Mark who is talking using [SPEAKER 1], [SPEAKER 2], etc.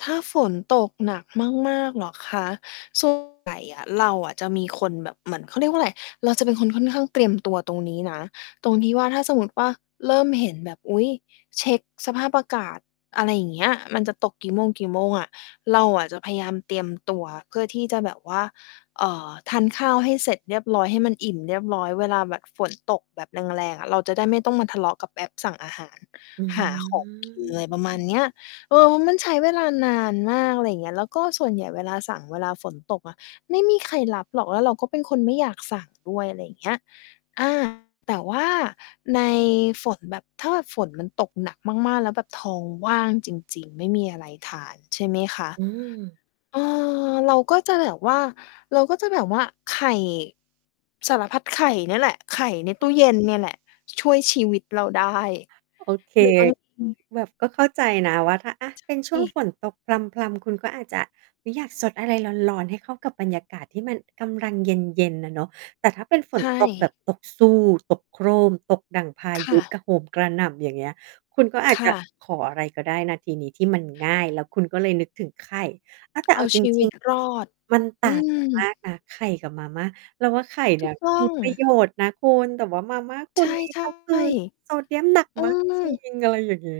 [SPEAKER 1] ถ้าฝนตกหนักมาก ๆ เหรอคะ ส่วน ใหญ่อะเราอะจะมีคนแบบ เหมือน เขาเรียกว่าอะไร เราจะเป็นคนค่อนข้างเตรียมตัวตรงนี้นะ ตรงที่ว่า ถ้าสมมุติว่า เริ่มเห็นแบบ อุ๊ย เช็กสภาพอากาศ อะไรอย่างเงี้ย มันจะตกกี่โมง กี่โมงอะ เราอะจะพยายามเตรียมตัวเพื่อที่จะแบบว่า เอ่อ ทานข้าวให้เสร็จเรียบร้อย ให้มันอิ่มเรียบร้อย เวลาแบบฝนตก แบบแรง ๆ อะ เราจะได้ไม่ต้องมาทะเลาะกับแอปสั่งอาหาร
[SPEAKER 2] อื
[SPEAKER 1] หาของ กิน อะไรประมาณ
[SPEAKER 2] ม
[SPEAKER 1] เนี้ย เออ เพราะมันใช้เวลานานมาก อะไรอย่างเงี้ย แล้วก็ส่วนใหญ่เวลาสั่งเวลาฝนตกอะ ไม่มีใครรับหรอก แล้วเราก็เป็นคนไม่อยากสั่งด้วย อะไรอย่างเงี้ย อา แต่ว่าในฝน แบบถ้าฝนมันตกหนักมาก ๆ แล้วแบบท้องว่างจริง ๆ ไม่มีอะไรทาน ใช่ไหมคะ
[SPEAKER 2] อืม
[SPEAKER 1] เออ เราก็จะแบบว่า เราก็จะแบบว่าไข่ สารพัดไข่เนี่ยแหละ ไข่ใน
[SPEAKER 2] อ
[SPEAKER 1] ต
[SPEAKER 2] ื
[SPEAKER 1] ู้เย็
[SPEAKER 2] ม
[SPEAKER 1] นเนี่ยแหละ ช่วยชีวิตเราได้
[SPEAKER 2] โอเค
[SPEAKER 1] หรือบางที
[SPEAKER 2] แบบก็เข้าใจนะว่า ถ้าอะ
[SPEAKER 1] ใ
[SPEAKER 2] เป็นช
[SPEAKER 1] ช
[SPEAKER 2] ่วง
[SPEAKER 1] ่
[SPEAKER 2] ฝนตกพรำ ๆ คุณก็อาจจะ อุ๊ย อยากซดอะไรร้อน ๆ ให้เข้ากับบรรยากาศที่มันกำลังเย็น ๆ อะเนาะ แต่ถ้าเป็นฝ
[SPEAKER 1] ใช
[SPEAKER 2] นตกแ
[SPEAKER 1] ่
[SPEAKER 2] บบตกซู่ ตกโครม ตกดั่งพา
[SPEAKER 1] ค
[SPEAKER 2] ย
[SPEAKER 1] ่
[SPEAKER 2] ุ
[SPEAKER 1] ะ
[SPEAKER 2] กระ โหมกระหน่ำ อย่างเงี้ย คุณก็อา
[SPEAKER 1] ค
[SPEAKER 2] จจะ
[SPEAKER 1] ่ะ
[SPEAKER 2] ขออะไรก็ได้นะทีนี้ที่มันง่าย แล้วคุณก็เลยนึกถึงไข่ อา แต่
[SPEAKER 1] เอ
[SPEAKER 2] เอ
[SPEAKER 1] า
[SPEAKER 2] าจ
[SPEAKER 1] ชีว
[SPEAKER 2] ริ
[SPEAKER 1] ิ
[SPEAKER 2] ง
[SPEAKER 1] ตรอด
[SPEAKER 2] ๆ มันต
[SPEAKER 1] อ
[SPEAKER 2] ่
[SPEAKER 1] ื
[SPEAKER 2] าง กัน มา
[SPEAKER 1] ม
[SPEAKER 2] กนะ ไข่กับมาม่า เราว่าไข่เน
[SPEAKER 1] ถ
[SPEAKER 2] ี
[SPEAKER 1] ู
[SPEAKER 2] ่ย
[SPEAKER 1] กต
[SPEAKER 2] ม
[SPEAKER 1] ้อ
[SPEAKER 2] ี
[SPEAKER 1] ง
[SPEAKER 2] ประโยชน์นะคุณ แต่ว่ามาม่าคุ
[SPEAKER 1] ใช
[SPEAKER 2] ณ
[SPEAKER 1] ่
[SPEAKER 2] นี่
[SPEAKER 1] ใช
[SPEAKER 2] ก็คือ
[SPEAKER 1] ่
[SPEAKER 2] โซเดียมหนัก
[SPEAKER 1] อื
[SPEAKER 2] มากจริ
[SPEAKER 1] ม
[SPEAKER 2] ง อะไรอย่างงี้